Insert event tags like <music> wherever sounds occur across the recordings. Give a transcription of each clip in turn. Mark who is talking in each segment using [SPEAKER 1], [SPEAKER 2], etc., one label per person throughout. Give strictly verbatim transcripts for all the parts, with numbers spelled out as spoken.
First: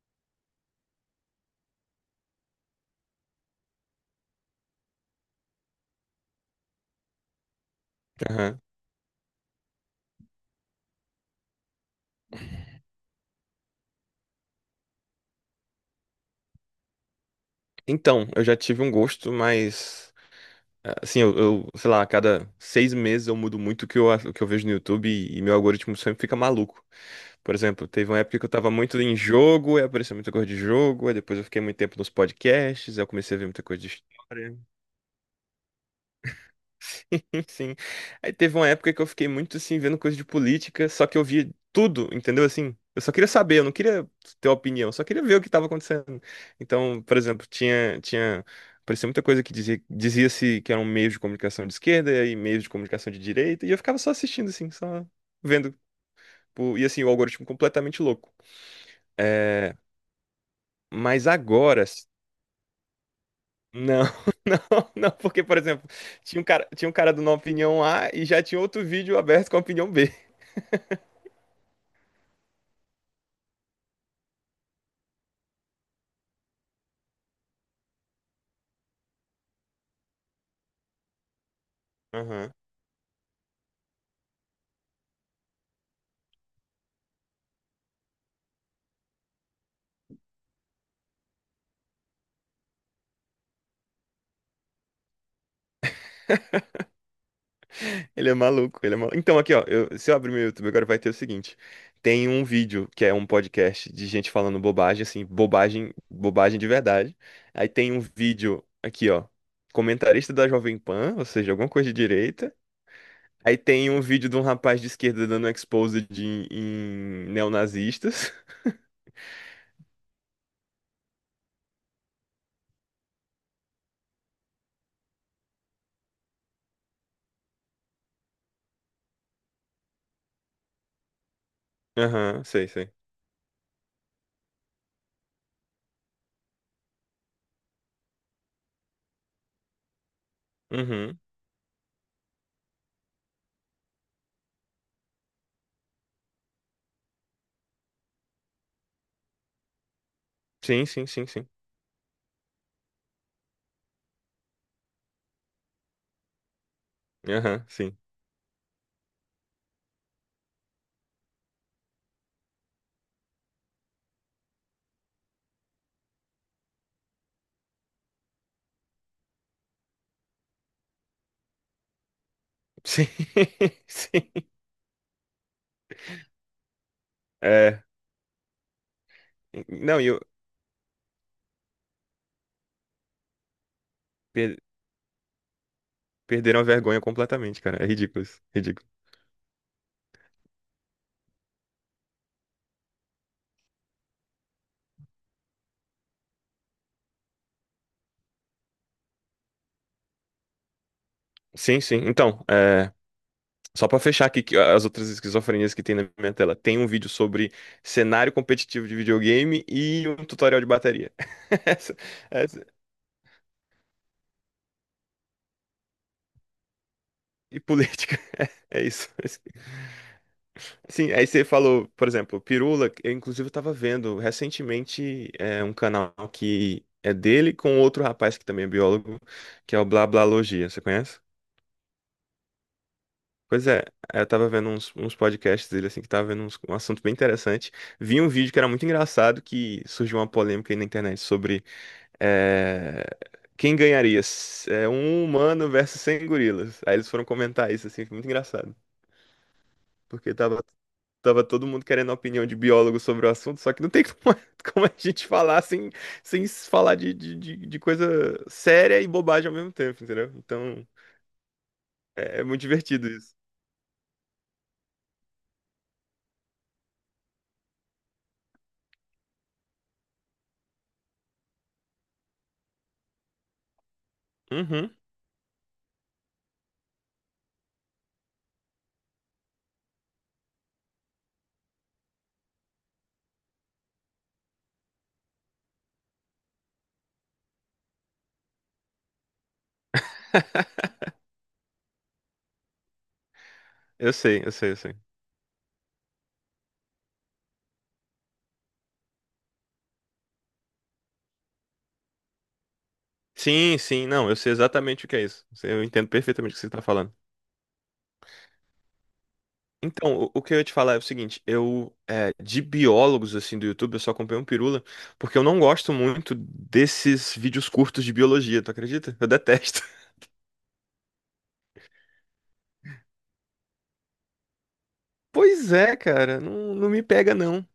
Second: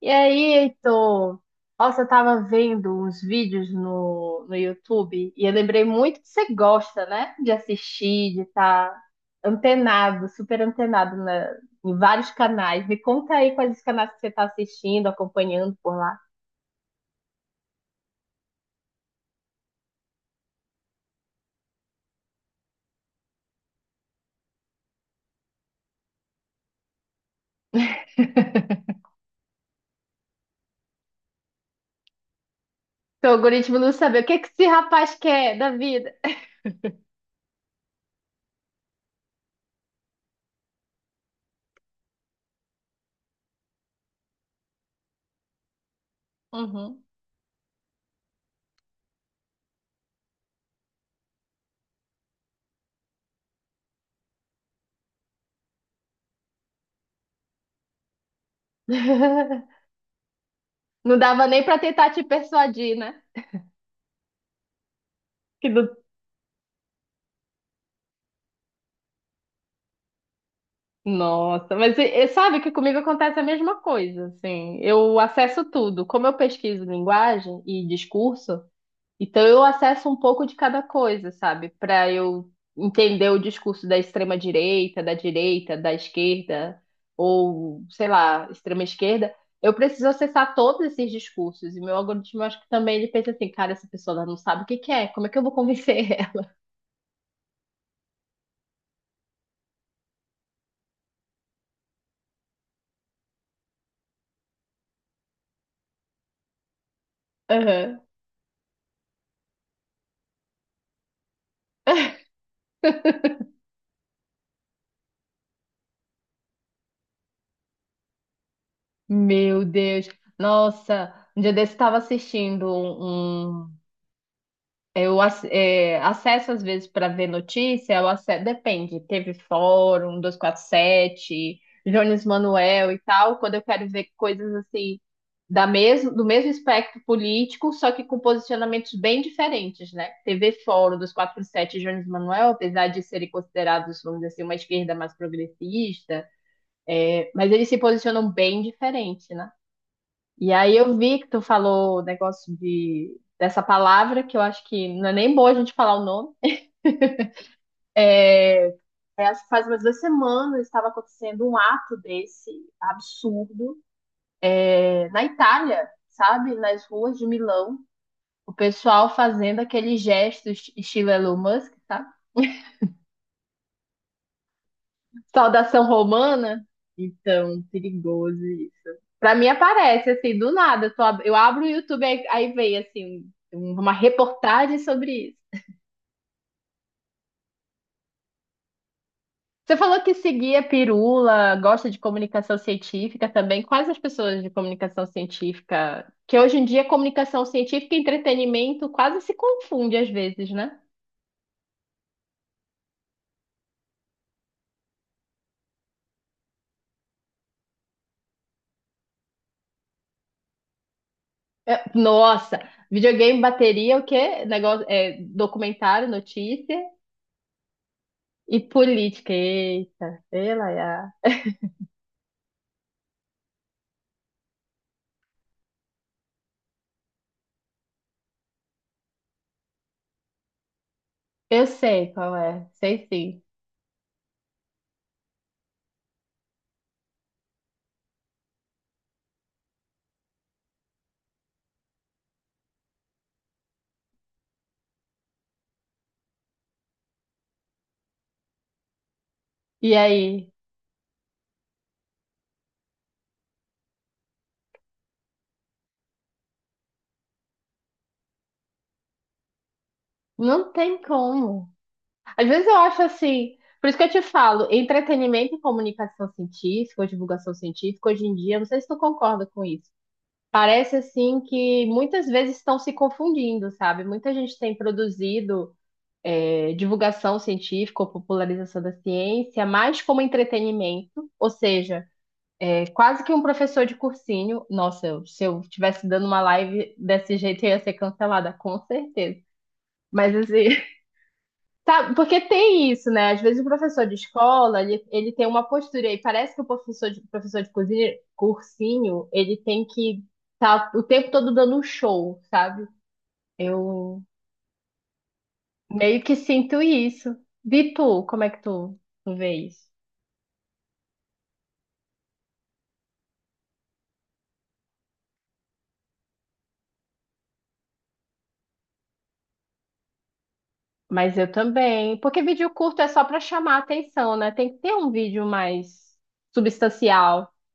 [SPEAKER 1] E aí, Heitor? Nossa, eu tava vendo uns vídeos no, no YouTube e eu lembrei muito que você gosta, né? De assistir, de
[SPEAKER 2] Aham.
[SPEAKER 1] estar antenado, super antenado na- em vários canais. Me conta aí quais os canais que você tá assistindo, acompanhando por lá.
[SPEAKER 2] Então, eu já tive um gosto, mas assim, eu, eu, sei lá, a cada seis meses eu mudo muito o que eu, o que eu vejo no YouTube e, e meu algoritmo sempre fica maluco. Por exemplo, teve uma época que eu tava
[SPEAKER 1] <laughs>
[SPEAKER 2] muito em jogo, aí apareceu muita coisa de jogo, aí depois eu fiquei muito tempo nos podcasts, aí eu
[SPEAKER 1] Seu
[SPEAKER 2] comecei a ver muita
[SPEAKER 1] algoritmo
[SPEAKER 2] coisa de
[SPEAKER 1] não sabe o que que
[SPEAKER 2] história.
[SPEAKER 1] esse rapaz quer da vida.
[SPEAKER 2] <laughs> Sim. Aí teve uma época que eu fiquei muito assim, vendo coisa de política, só que eu via tudo, entendeu? Assim, eu só queria saber, eu não queria ter opinião, eu só queria ver o que estava acontecendo. Então,
[SPEAKER 1] Uhum.
[SPEAKER 2] por exemplo, tinha, tinha, aparecia muita coisa que dizia, dizia-se que era um meio de comunicação de esquerda e aí meio de comunicação de direita, e eu ficava só assistindo, assim, só vendo. tipo, E assim, o algoritmo completamente louco.
[SPEAKER 1] <laughs>
[SPEAKER 2] É,
[SPEAKER 1] Não
[SPEAKER 2] mas
[SPEAKER 1] dava nem pra
[SPEAKER 2] agora.
[SPEAKER 1] tentar te persuadir, né?
[SPEAKER 2] Não, <laughs> não, não, porque, por
[SPEAKER 1] Que não.
[SPEAKER 2] exemplo, tinha um cara, tinha um cara dando uma opinião A e já tinha outro vídeo aberto com a opinião B.
[SPEAKER 1] Nossa, mas e- e sabe que comigo acontece a mesma coisa, assim. Eu acesso tudo. Como eu pesquiso linguagem e discurso, então eu acesso um pouco de cada coisa, sabe? Para eu entender o discurso da extrema direita, da direita, da esquerda, ou, sei lá, extrema esquerda, eu preciso acessar todos esses discursos. E meu algoritmo, eu acho que também ele pensa assim, cara, essa pessoa ela não sabe o que que é, como é que eu vou convencer ela?
[SPEAKER 2] Ele é maluco, ele é maluco. Então, aqui, ó, eu- se eu abrir meu YouTube agora, vai ter o seguinte: tem um vídeo que é um podcast de gente falando bobagem, assim, bobagem, bobagem de verdade. Aí tem um
[SPEAKER 1] <laughs>
[SPEAKER 2] vídeo aqui, ó, comentarista da Jovem Pan, ou seja, alguma coisa de
[SPEAKER 1] Aham.
[SPEAKER 2] direita. Aí tem um vídeo de um rapaz de esquerda dando um expose de, em neonazistas. <laughs>
[SPEAKER 1] Meu Deus. Nossa, um dia desse eu estava assistindo um. um, Eu ac- é, acesso às vezes para ver notícia, eu ace- depende, teve Fórum dois quatro sete, Jones
[SPEAKER 2] Aham, sei, sei.
[SPEAKER 1] Manuel e tal, quando eu quero ver coisas assim da mesmo, do mesmo espectro político, só que com posicionamentos bem diferentes, né? T V Fórum
[SPEAKER 2] Uhum.
[SPEAKER 1] duzentos e quarenta e sete e Jones Manuel, apesar de serem considerados, vamos dizer assim, uma esquerda mais progressista, mas eles se posicionam bem diferente, né? E aí
[SPEAKER 2] Sim,
[SPEAKER 1] eu
[SPEAKER 2] sim,
[SPEAKER 1] vi
[SPEAKER 2] sim,
[SPEAKER 1] que tu
[SPEAKER 2] sim.
[SPEAKER 1] falou o negócio de, dessa palavra, que eu acho que não é nem boa a gente falar o nome.
[SPEAKER 2] Aham, sim.
[SPEAKER 1] É, acho que faz umas duas semanas estava acontecendo um ato desse absurdo, é, na Itália, sabe? Nas ruas de Milão. O pessoal fazendo aqueles gestos estilo Elon Musk, sabe?
[SPEAKER 2] <laughs> Sim, sim.
[SPEAKER 1] Saudação romana. Então,
[SPEAKER 2] É.
[SPEAKER 1] perigoso isso. Pra mim
[SPEAKER 2] Não, e
[SPEAKER 1] aparece,
[SPEAKER 2] eu.
[SPEAKER 1] assim, do nada. Eu, tô ab- eu abro o YouTube, aí, aí vem, assim, um- uma reportagem sobre isso.
[SPEAKER 2] Perderam a vergonha completamente, cara. É ridículo isso. Ridículo.
[SPEAKER 1] Você falou que seguia pirula, gosta de comunicação científica também. Quais as pessoas de comunicação científica? Que hoje em dia comunicação científica e entretenimento quase se confunde às vezes, né?
[SPEAKER 2] Sim, sim. Então, é, só pra fechar aqui que as outras esquizofrenias que tem na minha tela, tem um vídeo sobre cenário competitivo de videogame e um tutorial de bateria. <laughs>
[SPEAKER 1] É,
[SPEAKER 2] Essa-
[SPEAKER 1] nossa,
[SPEAKER 2] essa-
[SPEAKER 1] videogame, bateria, o quê? Negócio, é, documentário, notícia
[SPEAKER 2] E política.
[SPEAKER 1] e
[SPEAKER 2] É isso.
[SPEAKER 1] política. Eita, sei lá.
[SPEAKER 2] Sim, aí você falou, por exemplo, Pirula. Eu, inclusive, eu tava vendo recentemente é, um canal que é dele com outro rapaz que também é biólogo, que é o Blá Blá Logia. Você conhece?
[SPEAKER 1] Eu sei qual é, sei sim.
[SPEAKER 2] Pois é, eu tava vendo uns, uns podcasts dele, assim, que tava vendo uns- um assunto bem interessante. Vi um vídeo que era muito engraçado, que surgiu uma polêmica aí na internet sobre eh, quem ganharia, s- eh, um humano versus cem gorilas. Aí eles foram comentar isso, assim, foi muito engraçado.
[SPEAKER 1] E
[SPEAKER 2] Porque
[SPEAKER 1] aí?
[SPEAKER 2] tava, tava todo mundo querendo a opinião de biólogo sobre o assunto, só que não tem como, <laughs> como a gente falar sem, sem falar de, de, de de coisa séria e bobagem ao mesmo tempo, entendeu?
[SPEAKER 1] Não
[SPEAKER 2] Então,
[SPEAKER 1] tem como.
[SPEAKER 2] é, é
[SPEAKER 1] Às
[SPEAKER 2] muito
[SPEAKER 1] vezes eu acho
[SPEAKER 2] divertido isso.
[SPEAKER 1] assim, por isso que eu te falo, entretenimento e comunicação científica, ou divulgação científica, hoje em dia, eu não sei se tu concorda com isso. Parece assim que muitas vezes estão se confundindo, sabe? Muita gente tem
[SPEAKER 2] Uhum.
[SPEAKER 1] produzido eh, divulgação científica ou popularização da ciência mais como entretenimento, ou seja, é quase que um professor de cursinho. Nossa, eu- se eu estivesse dando uma live desse jeito, eu ia ser cancelada, com certeza. Mas assim,
[SPEAKER 2] <laughs>
[SPEAKER 1] tá, porque tem isso, né? Às vezes o professor
[SPEAKER 2] Eu
[SPEAKER 1] de
[SPEAKER 2] sei, eu sei, eu
[SPEAKER 1] escola,
[SPEAKER 2] sei.
[SPEAKER 1] ele, ele tem uma postura e parece que o professor de, professor de cozinha, cursinho, ele tem que estar tá o tempo todo dando um show, sabe?
[SPEAKER 2] Sim, sim,
[SPEAKER 1] Eu
[SPEAKER 2] não, eu sei exatamente o que é isso. Eu entendo
[SPEAKER 1] meio que
[SPEAKER 2] perfeitamente o que você
[SPEAKER 1] sinto
[SPEAKER 2] está falando.
[SPEAKER 1] isso. E tu, como é que tu, tu vê isso?
[SPEAKER 2] Então, o, o que eu ia te falar é o seguinte, eu, é, de biólogos, assim, do YouTube, eu só comprei um Pirula, porque eu não gosto muito desses vídeos curtos de biologia, tu acredita? Eu detesto. <laughs>
[SPEAKER 1] Mas eu também. Porque vídeo curto é só pra chamar a atenção, né? Tem que ter um vídeo
[SPEAKER 2] Pois é,
[SPEAKER 1] mais
[SPEAKER 2] cara, não, não me pega,
[SPEAKER 1] substancial.
[SPEAKER 2] não.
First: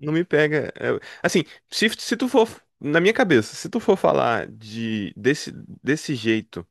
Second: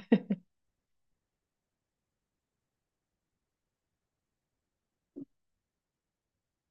[SPEAKER 2] Não me pega. É, assim, se, se tu for, na minha cabeça, se tu for falar de, desse, desse jeito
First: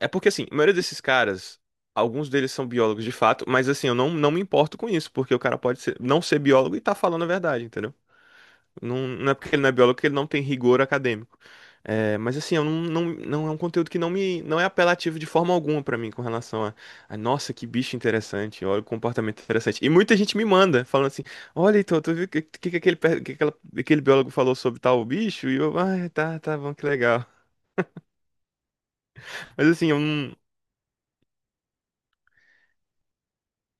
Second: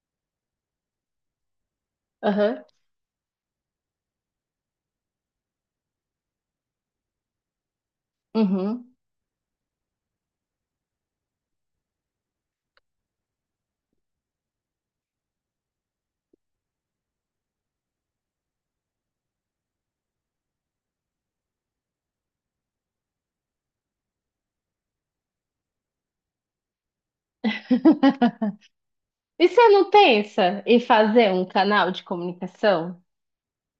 [SPEAKER 2] É porque, assim, a maioria desses caras, alguns deles
[SPEAKER 1] Aham.
[SPEAKER 2] são biólogos de fato, mas, assim, eu não, não me importo com isso, porque o cara pode ser- não ser biólogo e tá falando a verdade, entendeu?
[SPEAKER 1] Uhum.
[SPEAKER 2] Não, não é porque ele não é biólogo que ele não tem rigor acadêmico. É, mas, assim, eu não, não, não é um conteúdo que não me, não é apelativo de forma alguma pra mim com relação a, a, nossa, que bicho interessante, olha o comportamento interessante. E muita gente me manda, falando assim, olha, então, tu viu o que, que, que, aquele, per- que aquela- aquele biólogo falou sobre tal bicho? E eu, ah, tá, tá bom, que legal.
[SPEAKER 1] <laughs> E
[SPEAKER 2] Mas
[SPEAKER 1] você
[SPEAKER 2] assim,
[SPEAKER 1] não
[SPEAKER 2] eu não,
[SPEAKER 1] pensa em fazer um canal de comunicação?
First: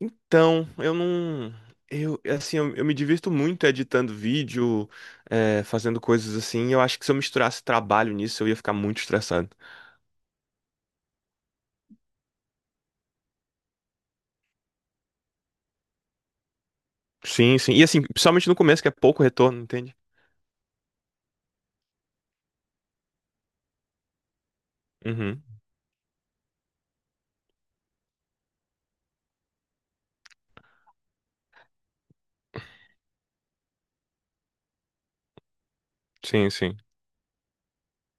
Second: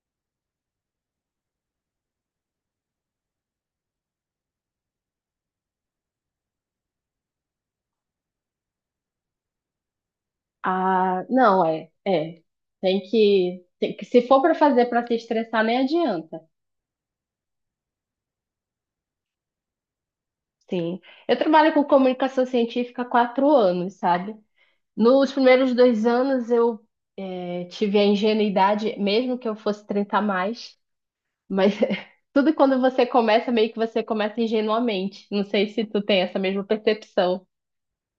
[SPEAKER 2] Então, eu não. Eu, assim, eu, eu me divirto muito editando vídeo, é, fazendo coisas assim. Eu acho que se eu misturasse trabalho nisso, eu ia ficar muito estressado.
[SPEAKER 1] Ah, não, é, é. Tem que, tem que- se for para fazer para se estressar, nem adianta.
[SPEAKER 2] Sim, sim. E assim, principalmente no começo, que é pouco retorno, entende?
[SPEAKER 1] Sim. Eu trabalho com comunicação científica há quatro anos, sabe? Nos
[SPEAKER 2] Uhum.
[SPEAKER 1] primeiros dois anos eu eh, tive a ingenuidade, mesmo que eu fosse trinta a mais, mas <laughs> tudo quando você começa, meio que você começa ingenuamente. Não sei se tu tem essa
[SPEAKER 2] Sim,
[SPEAKER 1] mesma
[SPEAKER 2] sim.
[SPEAKER 1] percepção.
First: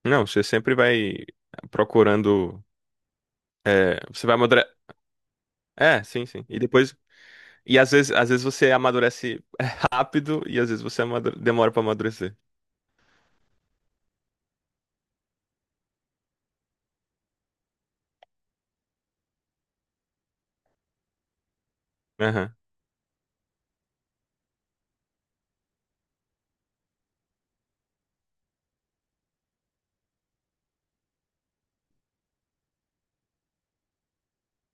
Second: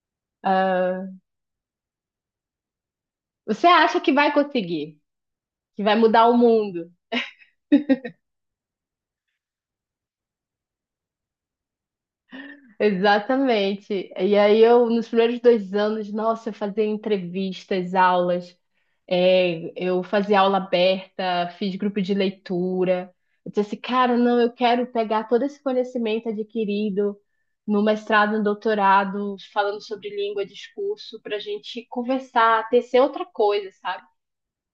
[SPEAKER 2] Não, você sempre vai procurando.
[SPEAKER 1] Você acha
[SPEAKER 2] é,
[SPEAKER 1] que
[SPEAKER 2] Você
[SPEAKER 1] vai
[SPEAKER 2] vai amadurecer.
[SPEAKER 1] conseguir, que vai
[SPEAKER 2] É, sim,
[SPEAKER 1] mudar o
[SPEAKER 2] sim. E
[SPEAKER 1] mundo.
[SPEAKER 2] depois. E às vezes, às vezes você amadurece <laughs> é, rápido e às vezes você amadure- demora pra amadurecer.
[SPEAKER 1] Exatamente. E aí eu, nos primeiros dois anos, nossa, eu fazia entrevistas, aulas, é, eu fazia aula aberta, fiz grupo de
[SPEAKER 2] Aham,
[SPEAKER 1] leitura. Eu disse assim, cara, não, eu quero pegar todo esse conhecimento adquirido no mestrado, no doutorado, falando sobre língua, discurso, para a gente conversar, tecer outra coisa, sabe?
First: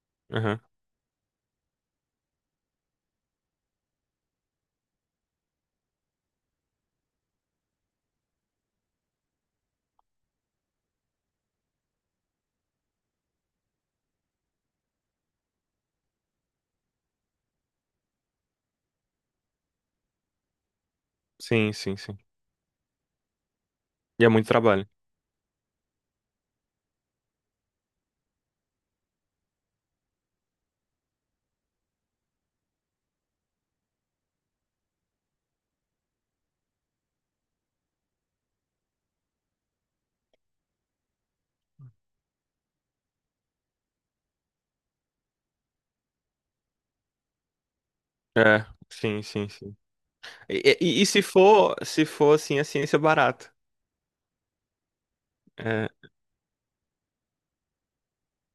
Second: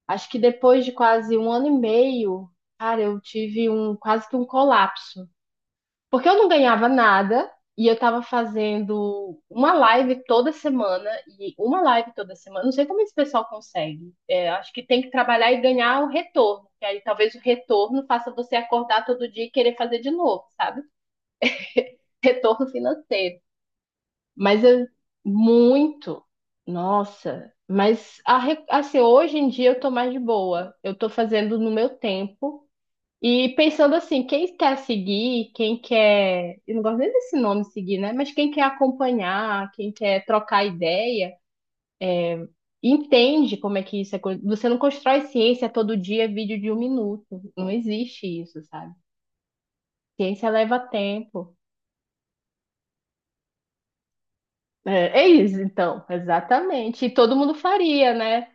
[SPEAKER 1] Acho que
[SPEAKER 2] aham.
[SPEAKER 1] depois de quase um ano e meio, cara, eu tive um quase que um colapso. Porque eu não ganhava nada e eu tava fazendo uma live toda semana e uma live toda semana. Não sei como esse pessoal consegue. É, acho que tem que trabalhar e ganhar o retorno. Que aí talvez o retorno faça você acordar todo dia e querer fazer de novo, sabe?
[SPEAKER 2] Sim, sim, sim.
[SPEAKER 1] <laughs> Retorno financeiro.
[SPEAKER 2] E é muito
[SPEAKER 1] Mas eu
[SPEAKER 2] trabalho.
[SPEAKER 1] muito. Nossa, mas a re- assim, hoje em dia eu tô mais de boa. Eu tô fazendo no meu tempo. E pensando assim, quem quer seguir, quem quer, eu não gosto nem desse nome seguir, né? Mas quem quer acompanhar, quem quer trocar ideia, entende como é que isso é. co- Você não constrói ciência todo dia, vídeo de um minuto. Não existe isso,
[SPEAKER 2] É,
[SPEAKER 1] sabe?
[SPEAKER 2] sim, sim, sim.
[SPEAKER 1] Ciência
[SPEAKER 2] E,
[SPEAKER 1] leva
[SPEAKER 2] e- e se
[SPEAKER 1] tempo.
[SPEAKER 2] for, se for assim, a ciência barata.
[SPEAKER 1] É, é isso,
[SPEAKER 2] É,
[SPEAKER 1] então, exatamente. E todo mundo faria, né?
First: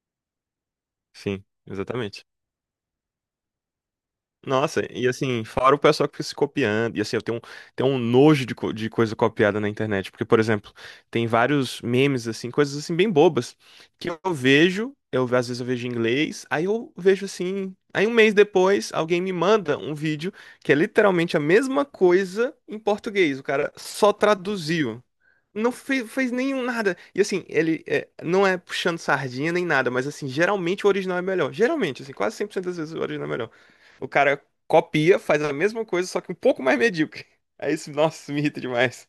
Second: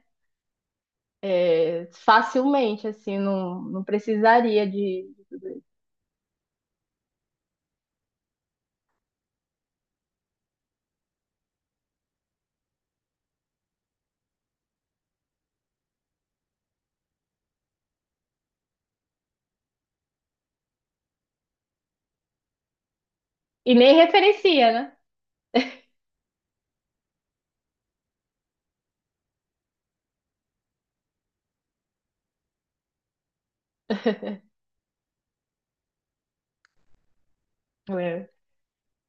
[SPEAKER 2] sim,
[SPEAKER 1] É,
[SPEAKER 2] exatamente.
[SPEAKER 1] facilmente, assim, não, não precisaria
[SPEAKER 2] Nossa,
[SPEAKER 1] de.
[SPEAKER 2] e assim, fora o pessoal que fica se copiando, e assim, eu tenho um, tenho um nojo de, co- de coisa copiada na internet, porque, por exemplo, tem vários memes, assim, coisas assim bem bobas, que eu vejo, eu às vezes eu vejo em inglês, aí eu vejo assim, aí um mês depois alguém me manda um vídeo que é literalmente a mesma coisa em português, o cara
[SPEAKER 1] E nem
[SPEAKER 2] só
[SPEAKER 1] referencia, né?
[SPEAKER 2] traduziu. Não fez, fez nenhum nada. E assim, ele é, não é puxando sardinha nem nada, mas assim, geralmente o original é melhor. Geralmente, assim, quase cem por cento das vezes o original é melhor. O cara copia, faz a mesma coisa, só que um pouco mais medíocre. <laughs> Aí isso, nossa,
[SPEAKER 1] É.
[SPEAKER 2] isso me irrita demais.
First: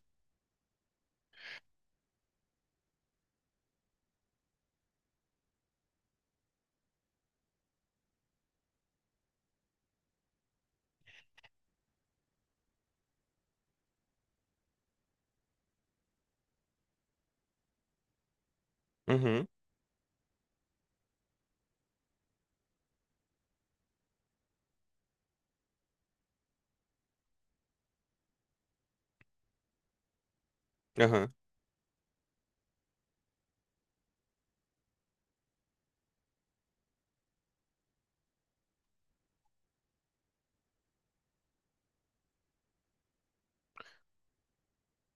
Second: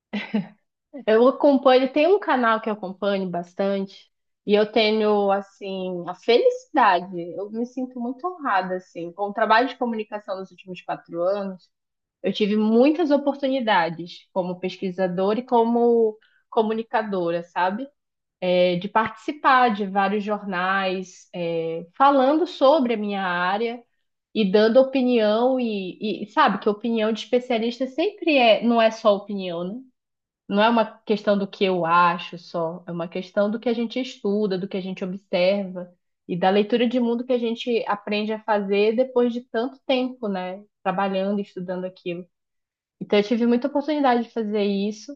[SPEAKER 1] Eu acompanho, tem um canal que eu acompanho bastante, e eu tenho, assim, a felicidade, eu me sinto muito honrada, assim, com o trabalho de comunicação nos últimos quatro anos, eu tive muitas oportunidades como pesquisadora e como comunicadora, sabe? É, de
[SPEAKER 2] Uhum,
[SPEAKER 1] participar de vários jornais, é, falando sobre a minha área e dando opinião, e, e sabe que opinião de especialista sempre é, não é só opinião, né? Não é uma
[SPEAKER 2] aham.
[SPEAKER 1] questão do que eu acho só, é uma questão do que a gente estuda, do que a gente observa e da leitura de mundo que a gente aprende a fazer depois de tanto tempo, né? Trabalhando, e estudando aquilo. Então, eu tive muita oportunidade de fazer isso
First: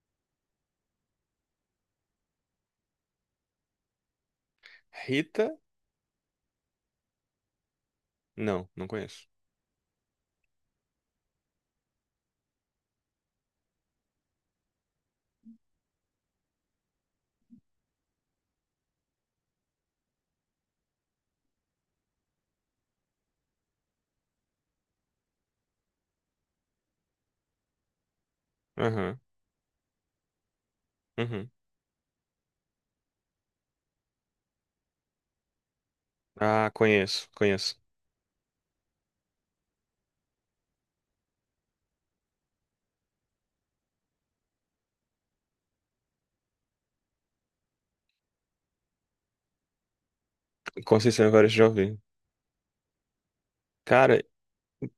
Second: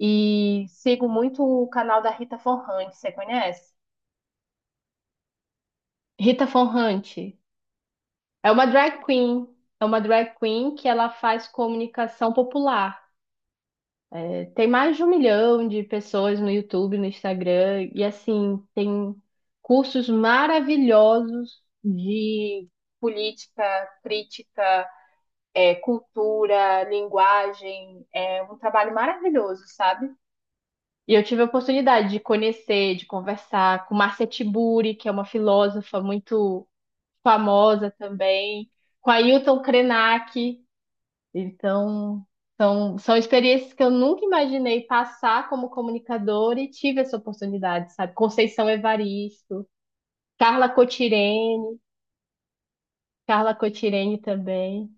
[SPEAKER 1] e sigo muito o canal da Rita Von Hunt, você conhece?
[SPEAKER 2] Rita?
[SPEAKER 1] Rita Von Hunt é uma
[SPEAKER 2] Não, não
[SPEAKER 1] drag
[SPEAKER 2] conheço.
[SPEAKER 1] queen, é uma drag queen que ela faz comunicação popular. Tem mais de um milhão de pessoas no YouTube, no Instagram, e assim, tem cursos maravilhosos de política, crítica, é, cultura, linguagem. É um trabalho
[SPEAKER 2] Aham,
[SPEAKER 1] maravilhoso, sabe? E eu tive a
[SPEAKER 2] uhum,
[SPEAKER 1] oportunidade de conhecer, de conversar com Marcia Tiburi, que é uma filósofa muito
[SPEAKER 2] Ah, conheço, conheço.
[SPEAKER 1] famosa também, com Ailton Krenak. Então, são, são experiências que eu nunca imaginei passar como comunicadora e tive essa oportunidade, sabe? Conceição Evaristo, Carla
[SPEAKER 2] Conceição Evaristo já
[SPEAKER 1] Cotirene,
[SPEAKER 2] ouvi.
[SPEAKER 1] Carla Cotirene
[SPEAKER 2] Cara,
[SPEAKER 1] também.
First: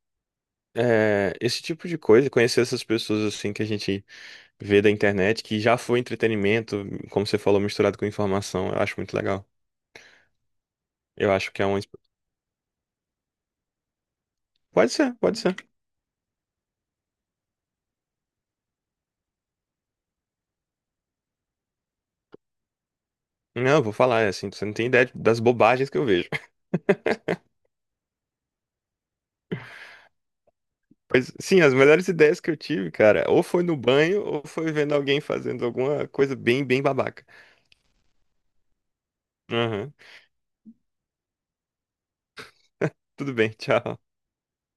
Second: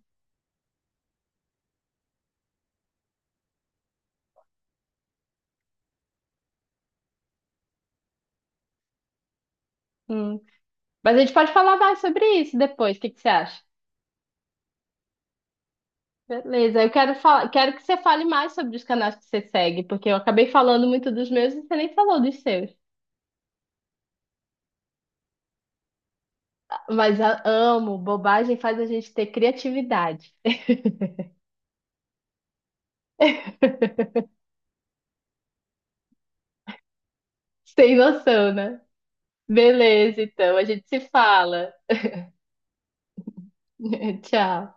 [SPEAKER 2] é, esse tipo de coisa, conhecer essas pessoas assim que a gente vê da internet, que já foi entretenimento, como você falou, misturado com informação, eu acho muito legal.
[SPEAKER 1] Hum. Mas a
[SPEAKER 2] Eu
[SPEAKER 1] gente
[SPEAKER 2] acho
[SPEAKER 1] pode
[SPEAKER 2] que é um.
[SPEAKER 1] falar mais sobre isso depois, o que que você acha?
[SPEAKER 2] Pode ser, pode ser.
[SPEAKER 1] Beleza, eu quero falar, quero que você fale mais sobre os canais que você segue, porque eu acabei falando muito dos meus e você nem falou dos seus.
[SPEAKER 2] Não, eu vou falar, é assim, você não tem ideia das bobagens que eu vejo.
[SPEAKER 1] Mas a- amo, bobagem faz a gente ter criatividade.
[SPEAKER 2] <laughs> Mas, sim, as melhores ideias que eu tive, cara, ou foi no banho, ou foi vendo alguém fazendo alguma coisa bem, bem babaca.
[SPEAKER 1] <laughs> Sem noção, né?
[SPEAKER 2] Aham.
[SPEAKER 1] Beleza, então, a gente se fala.
[SPEAKER 2] Tudo bem, <laughs> tchau.
[SPEAKER 1] <laughs> Tchau.